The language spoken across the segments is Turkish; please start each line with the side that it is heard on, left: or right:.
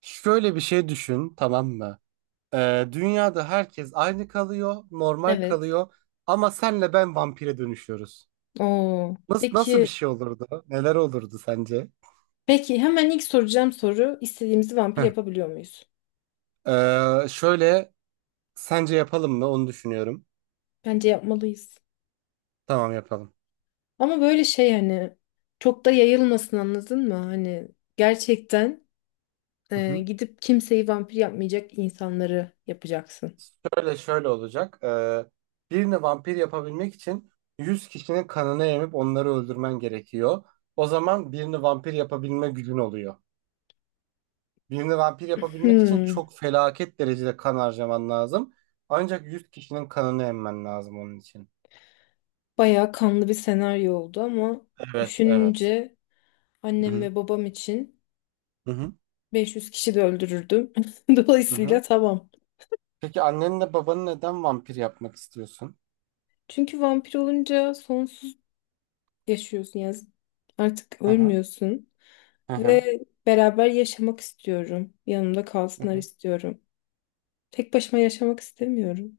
right: Şöyle bir şey düşün, tamam mı? Dünyada herkes aynı kalıyor, normal
left: Evet.
right: kalıyor ama senle ben vampire dönüşüyoruz.
left: Oo.
right: Nasıl bir
left: Peki,
right: şey olurdu? Neler olurdu sence?
left: peki, hemen ilk soracağım soru istediğimizi vampir
right: Heh.
left: yapabiliyor muyuz?
right: Şöyle sence yapalım mı? Onu düşünüyorum.
left: Bence yapmalıyız.
right: Tamam yapalım.
left: Ama böyle şey hani çok da yayılmasın anladın mı? Hani gerçekten
right: Hı hı.
left: gidip kimseyi vampir yapmayacak insanları yapacaksın.
right: Şöyle olacak. Birini vampir yapabilmek için 100 kişinin kanını emip onları öldürmen gerekiyor. O zaman birini vampir yapabilme gücün oluyor. Birini vampir yapabilmek için
left: Hmm,
right: çok felaket derecede kan harcaman lazım. Ancak 100 kişinin kanını emmen lazım onun için.
left: bayağı kanlı bir senaryo oldu ama
right: Evet, evet.
left: düşününce
right: Hı
left: annem
right: hı.
left: ve babam için
right: Hı hı.
left: 500 kişi de öldürürdüm.
right: Hı
left: Dolayısıyla
right: hı.
left: tamam.
right: Peki annenle babanı neden vampir yapmak istiyorsun?
left: Çünkü vampir olunca sonsuz yaşıyorsun ya. Artık
right: Hı hı.
left: ölmüyorsun
right: Hı hı.
left: ve beraber yaşamak istiyorum. Yanımda
right: Hı
left: kalsınlar
right: hı.
left: istiyorum. Tek başıma yaşamak istemiyorum.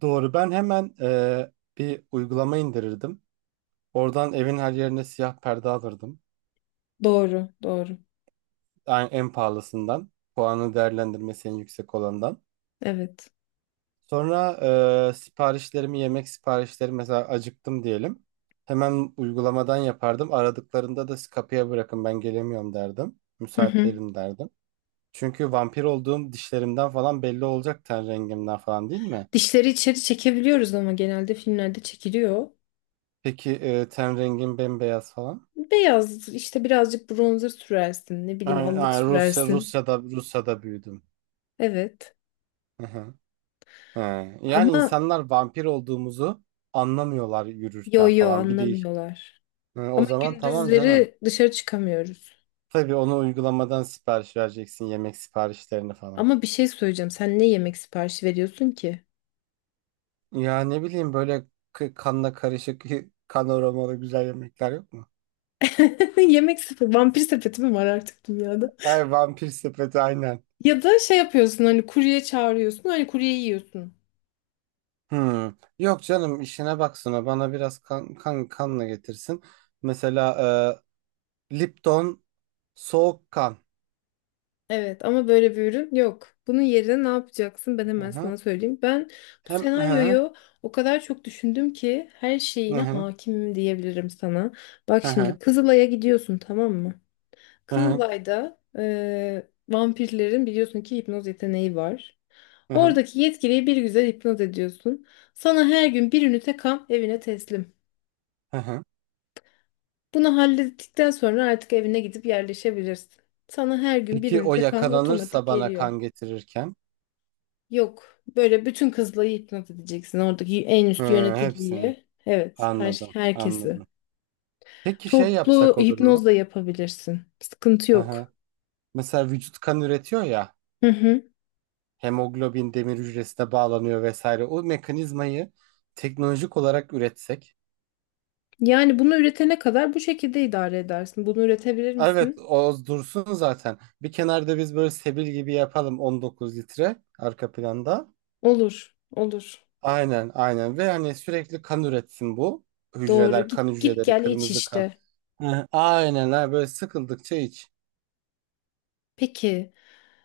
right: Doğru. Ben hemen bir uygulama indirirdim. Oradan evin her yerine siyah perde alırdım.
left: Doğru, doğru.
right: Yani en pahalısından. Puanı değerlendirmesi en yüksek olandan.
left: Evet.
right: Sonra siparişlerimi, yemek siparişleri mesela acıktım diyelim. Hemen uygulamadan yapardım. Aradıklarında da "Siz kapıya bırakın ben gelemiyorum" derdim.
left: Hı
right: Müsait
left: hı.
right: değilim derdim. Çünkü vampir olduğum dişlerimden falan belli olacak, ten rengimden falan, değil mi?
left: Dişleri içeri çekebiliyoruz ama genelde filmlerde çekiliyor.
right: Peki ten rengim bembeyaz falan.
left: Beyaz işte birazcık bronzer sürersin, ne bileyim
right: Yani,
left: allık
right: yani
left: sürersin.
right: Rusya'da büyüdüm.
left: Evet.
right: Hı hı. He. Yani
left: Ama
right: insanlar vampir olduğumuzu anlamıyorlar
left: yo
right: yürürken
left: yo
right: falan. Bir değil.
left: anlamıyorlar.
right: Hı, o
left: Ama
right: zaman tamam canım.
left: gündüzleri dışarı çıkamıyoruz.
right: Tabii onu uygulamadan sipariş vereceksin, yemek siparişlerini falan.
left: Ama bir şey söyleyeceğim. Sen ne yemek siparişi veriyorsun ki?
right: Ya ne bileyim böyle kanla karışık kanoralı güzel yemekler yok mu?
left: Yemek sepeti, vampir sepeti mi var artık dünyada?
right: Ay vampir sepeti aynen.
left: Ya da şey yapıyorsun hani kurye çağırıyorsun hani kurye yiyorsun.
right: Hmm. Yok canım, işine baksana, bana biraz kan kanla getirsin. Mesela Lipton soğuk kan.
left: Evet ama böyle bir ürün yok. Bunun yerine ne yapacaksın ben
right: Hı
left: hemen
right: hı.
left: sana söyleyeyim. Ben bu
right: Hem hı
left: senaryoyu o kadar çok düşündüm ki her
right: hı hı
left: şeyine
right: hı
left: hakimim diyebilirim sana. Bak
right: hı
left: şimdi Kızılay'a gidiyorsun tamam mı?
right: hı hı
left: Kızılay'da vampirlerin biliyorsun ki hipnoz yeteneği var.
right: hı hı
left: Oradaki yetkiliyi bir güzel hipnoz ediyorsun. Sana her gün bir ünite kan evine teslim.
right: hı hı.
left: Bunu hallettikten sonra artık evine gidip yerleşebilirsin. Sana her gün bir
right: Peki o
left: ünite kan otomatik
right: yakalanırsa bana
left: geliyor.
right: kan getirirken?
left: Yok, böyle bütün kızları hipnot edeceksin oradaki en üst
right: Hı, hepsini
left: yöneticiyi. Evet,
right: anladım,
left: herkesi.
right: anladım. Peki şey
left: Toplu
right: yapsak olur mu?
left: hipnozla yapabilirsin. Sıkıntı
right: Hı hı.
left: yok.
right: Mesela vücut kan üretiyor ya,
left: Hı hı.
right: hemoglobin demir hücresine bağlanıyor vesaire. O mekanizmayı teknolojik olarak üretsek.
left: Yani bunu üretene kadar bu şekilde idare edersin. Bunu üretebilir
right: Ah, evet,
left: misin?
right: o dursun zaten. Bir kenarda biz böyle sebil gibi yapalım, 19 litre arka planda.
left: Olur, olur.
right: Aynen, aynen. Ve hani sürekli kan üretsin bu
left: Doğru.
right: hücreler, kan
left: Git git
right: hücreleri,
left: gel iç
right: kırmızı kan.
left: işte.
right: Hı hı. Aynen, ha böyle sıkıldıkça iç.
left: Peki.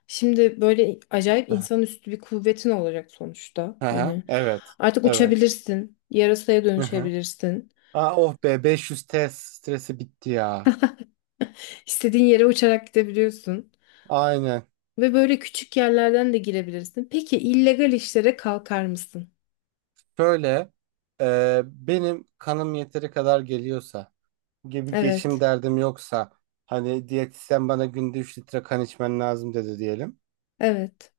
left: Şimdi böyle acayip insanüstü bir kuvvetin olacak sonuçta.
right: Hı hı.
left: Hani
right: Evet,
left: artık
right: evet.
left: uçabilirsin, yarasaya
right: Hı hı.
left: dönüşebilirsin.
right: Aa, oh be, 500 test stresi bitti ya.
left: İstediğin yere uçarak gidebiliyorsun
right: Aynen.
left: ve böyle küçük yerlerden de girebilirsin. Peki illegal işlere kalkar mısın?
right: Şöyle benim kanım yeteri kadar geliyorsa gibi geçim
left: Evet.
right: derdim, yoksa hani diyetisyen bana günde 3 litre kan içmen lazım dedi diyelim.
left: Evet.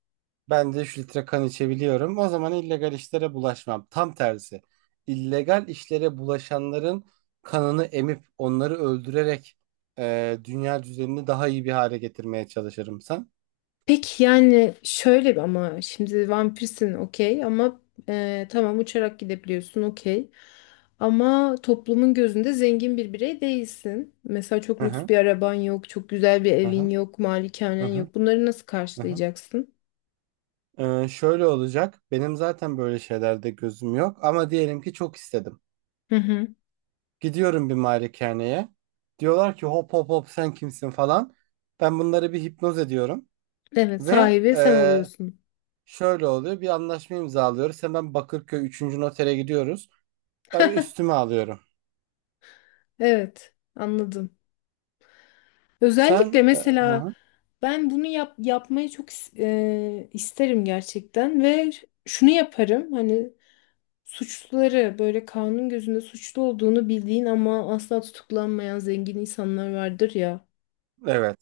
right: Ben de 3 litre kan içebiliyorum. O zaman illegal işlere bulaşmam. Tam tersi. İllegal işlere bulaşanların kanını emip onları öldürerek dünya düzenini daha iyi bir hale getirmeye çalışırım sen.
left: Peki yani şöyle bir ama şimdi vampirsin okey ama tamam uçarak gidebiliyorsun okey. Ama toplumun gözünde zengin bir birey değilsin. Mesela çok lüks
right: Aha,
left: bir araban yok, çok güzel bir
right: aha,
left: evin yok, malikanen
right: aha,
left: yok. Bunları nasıl
right: aha.
left: karşılayacaksın?
right: Şöyle olacak. Benim zaten böyle şeylerde gözüm yok, ama diyelim ki çok istedim.
left: Hı hı.
right: Gidiyorum bir malikaneye. Diyorlar ki hop hop hop, sen kimsin falan. Ben bunları bir hipnoz ediyorum
left: Evet,
right: ve
left: sahibi sen oluyorsun.
right: şöyle oluyor. Bir anlaşma imzalıyoruz. Hemen Bakırköy üçüncü notere gidiyoruz. Tabii üstüme alıyorum.
left: Evet, anladım. Özellikle
right: Sen hı
left: mesela
right: hı,
left: ben bunu yapmayı çok isterim gerçekten ve şunu yaparım hani suçluları böyle kanun gözünde suçlu olduğunu bildiğin ama asla tutuklanmayan zengin insanlar vardır ya.
right: evet.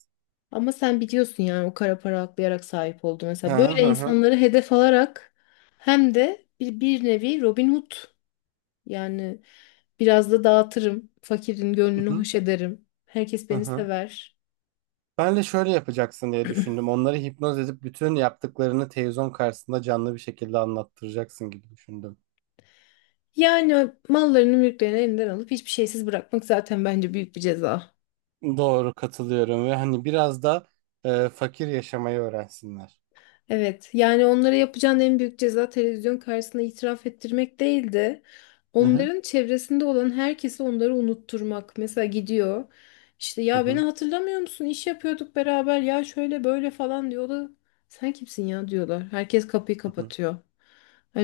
left: Ama sen biliyorsun yani o kara para aklayarak sahip oldu
right: Hı
left: mesela.
right: hı
left: Böyle
right: hı hı.
left: insanları hedef alarak hem de bir nevi Robin Hood yani biraz da dağıtırım. Fakirin gönlünü
right: Hı
left: hoş ederim. Herkes
right: hı.
left: beni
right: Hı.
left: sever.
right: Ben de şöyle yapacaksın diye düşündüm. Onları hipnoz edip bütün yaptıklarını televizyon karşısında canlı bir şekilde anlattıracaksın gibi düşündüm.
left: Yani mallarını mülklerini elinden alıp hiçbir şeysiz bırakmak zaten bence büyük bir ceza.
right: Doğru, katılıyorum. Ve hani biraz da fakir yaşamayı öğrensinler.
left: Evet, yani onlara yapacağın en büyük ceza televizyon karşısında itiraf ettirmek değildi.
right: Hı hı.
left: Onların çevresinde olan herkesi onları unutturmak. Mesela gidiyor. İşte
right: Hı
left: ya beni
right: hı.
left: hatırlamıyor musun? İş yapıyorduk beraber. Ya şöyle böyle falan diyor. O da sen kimsin ya diyorlar. Herkes kapıyı
right: Hı hı.
left: kapatıyor.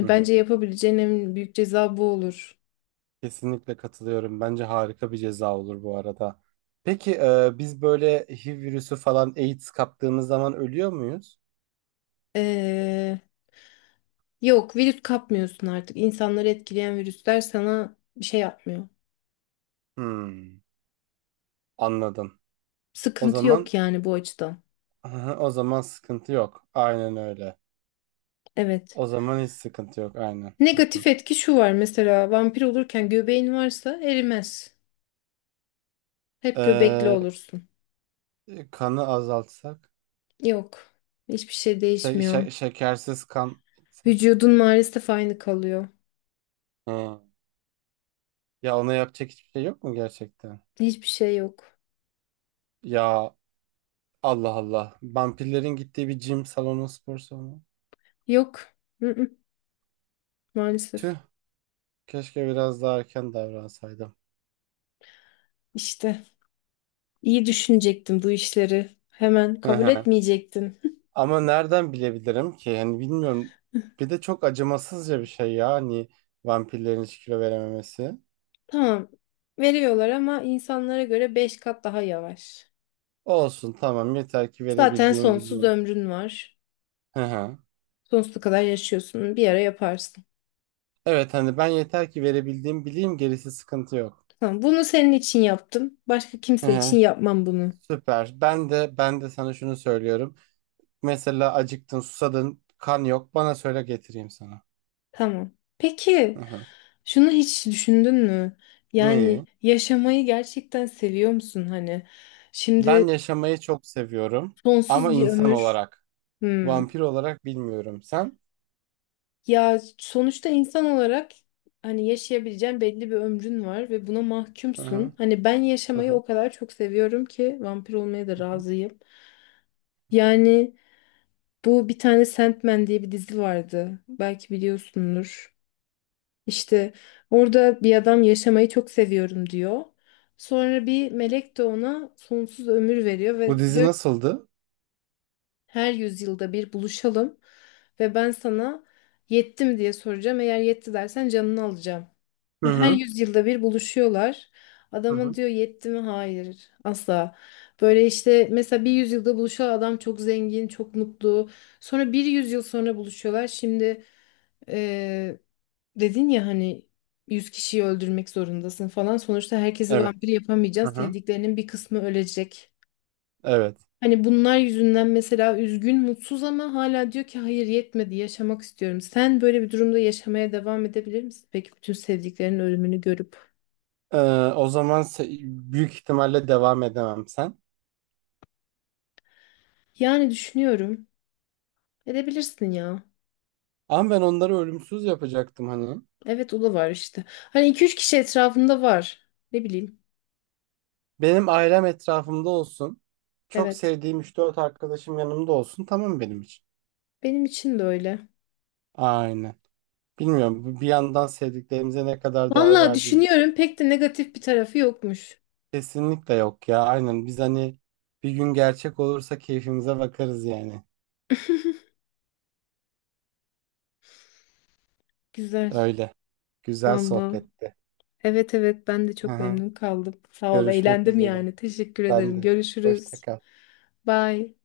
right: Hı
left: bence
right: hı.
left: yapabileceğin en büyük ceza bu olur.
right: Kesinlikle katılıyorum. Bence harika bir ceza olur bu arada. Peki biz böyle HIV virüsü falan, AIDS kaptığımız zaman ölüyor muyuz?
left: Ee, yok virüs kapmıyorsun artık. İnsanları etkileyen virüsler sana bir şey yapmıyor.
right: Hmm, anladım. O
left: Sıkıntı yok
right: zaman
left: yani bu açıdan.
right: o zaman sıkıntı yok. Aynen öyle.
left: Evet.
right: O zaman hiç sıkıntı yok. Aynen.
left: Negatif etki şu var mesela vampir olurken göbeğin varsa erimez. Hep göbekli
right: Ee,
left: olursun.
right: Kanı azaltsak,
left: Yok. Hiçbir şey
right: şey,
left: değişmiyor.
right: şekersiz kan içsek.
left: Vücudun maalesef aynı kalıyor.
right: Hı. Ya ona yapacak hiçbir şey yok mu gerçekten?
left: Hiçbir şey yok.
right: Ya Allah Allah. Vampirlerin gittiği bir gym salonu, spor salonu.
left: Yok. Mm-mm, maalesef.
right: Tüh, keşke biraz daha erken davransaydım.
left: İşte iyi düşünecektin bu işleri. Hemen
right: Hı
left: kabul
right: hı.
left: etmeyecektin.
right: Ama nereden bilebilirim ki? Yani bilmiyorum. Bir de çok acımasızca bir şey ya. Hani vampirlerin hiç kilo verememesi.
left: Tamam. Veriyorlar ama insanlara göre 5 kat daha yavaş.
right: Olsun, tamam, yeter ki
left: Zaten
right: verebildiğim
left: sonsuz
right: bileyim.
left: ömrün var.
right: Hı hı.
left: Sonsuza kadar yaşıyorsun. Bir ara yaparsın.
right: Evet, hani ben yeter ki verebildiğim bileyim, gerisi sıkıntı yok.
left: Tamam, bunu senin için yaptım. Başka
right: Hı
left: kimse için
right: hı.
left: yapmam bunu.
right: Süper. Ben de sana şunu söylüyorum. Mesela acıktın, susadın, kan yok. Bana söyle, getireyim sana.
left: Tamam. Peki,
right: Hı hı.
left: şunu hiç düşündün mü? Yani
right: Neyi?
left: yaşamayı gerçekten seviyor musun hani? Şimdi
right: Ben yaşamayı çok seviyorum,
left: sonsuz
right: ama
left: bir
right: insan
left: ömür.
right: olarak,
left: Hmm.
right: vampir olarak bilmiyorum. Sen?
left: Ya sonuçta insan olarak hani yaşayabileceğin belli bir ömrün var ve buna
right: Hı hı.
left: mahkumsun. Hani ben
right: Hı
left: yaşamayı
right: hı.
left: o kadar çok seviyorum ki vampir olmaya da
right: Hı hı.
left: razıyım. Yani bu bir tane Sandman diye bir dizi vardı. Belki biliyorsundur. İşte orada bir adam yaşamayı çok seviyorum diyor. Sonra bir melek de ona sonsuz ömür veriyor
right: Bu
left: ve
right: dizi
left: diyor ki,
right: nasıldı?
left: her yüzyılda bir buluşalım ve ben sana yettim diye soracağım. Eğer yetti dersen canını alacağım.
right: Hı
left: Ve her
right: hı.
left: yüzyılda bir buluşuyorlar.
right: Hı
left: Adama
right: hı.
left: diyor yetti mi? Hayır. Asla. Böyle işte mesela bir yüzyılda buluşan adam çok zengin, çok mutlu. Sonra bir yüzyıl sonra buluşuyorlar. Şimdi ee, dedin ya hani 100 kişiyi öldürmek zorundasın falan. Sonuçta herkesi
right: Evet.
left: vampir
right: Hı
left: yapamayacağız.
right: hı.
left: Sevdiklerinin bir kısmı ölecek.
right: Evet.
left: Hani bunlar yüzünden mesela üzgün, mutsuz ama hala diyor ki hayır yetmedi, yaşamak istiyorum. Sen böyle bir durumda yaşamaya devam edebilir misin? Peki bütün sevdiklerinin ölümünü görüp.
right: Ee, O zaman büyük ihtimalle devam edemem sen.
left: Yani düşünüyorum. Edebilirsin ya.
right: Ama ben onları ölümsüz yapacaktım hani.
left: Evet o da var işte. Hani iki üç kişi etrafında var. Ne bileyim.
right: Benim ailem etrafımda olsun. Çok
left: Evet.
right: sevdiğim üç dört arkadaşım yanımda olsun. Tamam benim için.
left: Benim için de öyle.
right: Aynen. Bilmiyorum, bu bir yandan sevdiklerimize ne kadar değer
left: Vallahi
right: verdiğimiz
left: düşünüyorum pek de negatif bir tarafı yokmuş.
right: kesinlikle yok ya. Aynen, biz hani bir gün gerçek olursa keyfimize bakarız yani.
left: Güzel.
right: Öyle. Güzel
left: Valla.
right: sohbetti.
left: Evet evet ben de
right: Hı
left: çok
right: hı.
left: memnun kaldım. Sağ ol.
right: Görüşmek
left: Eğlendim
right: üzere.
left: yani. Teşekkür
right: Ben
left: ederim.
right: de. Hoşça
left: Görüşürüz.
right: kal.
left: Bye.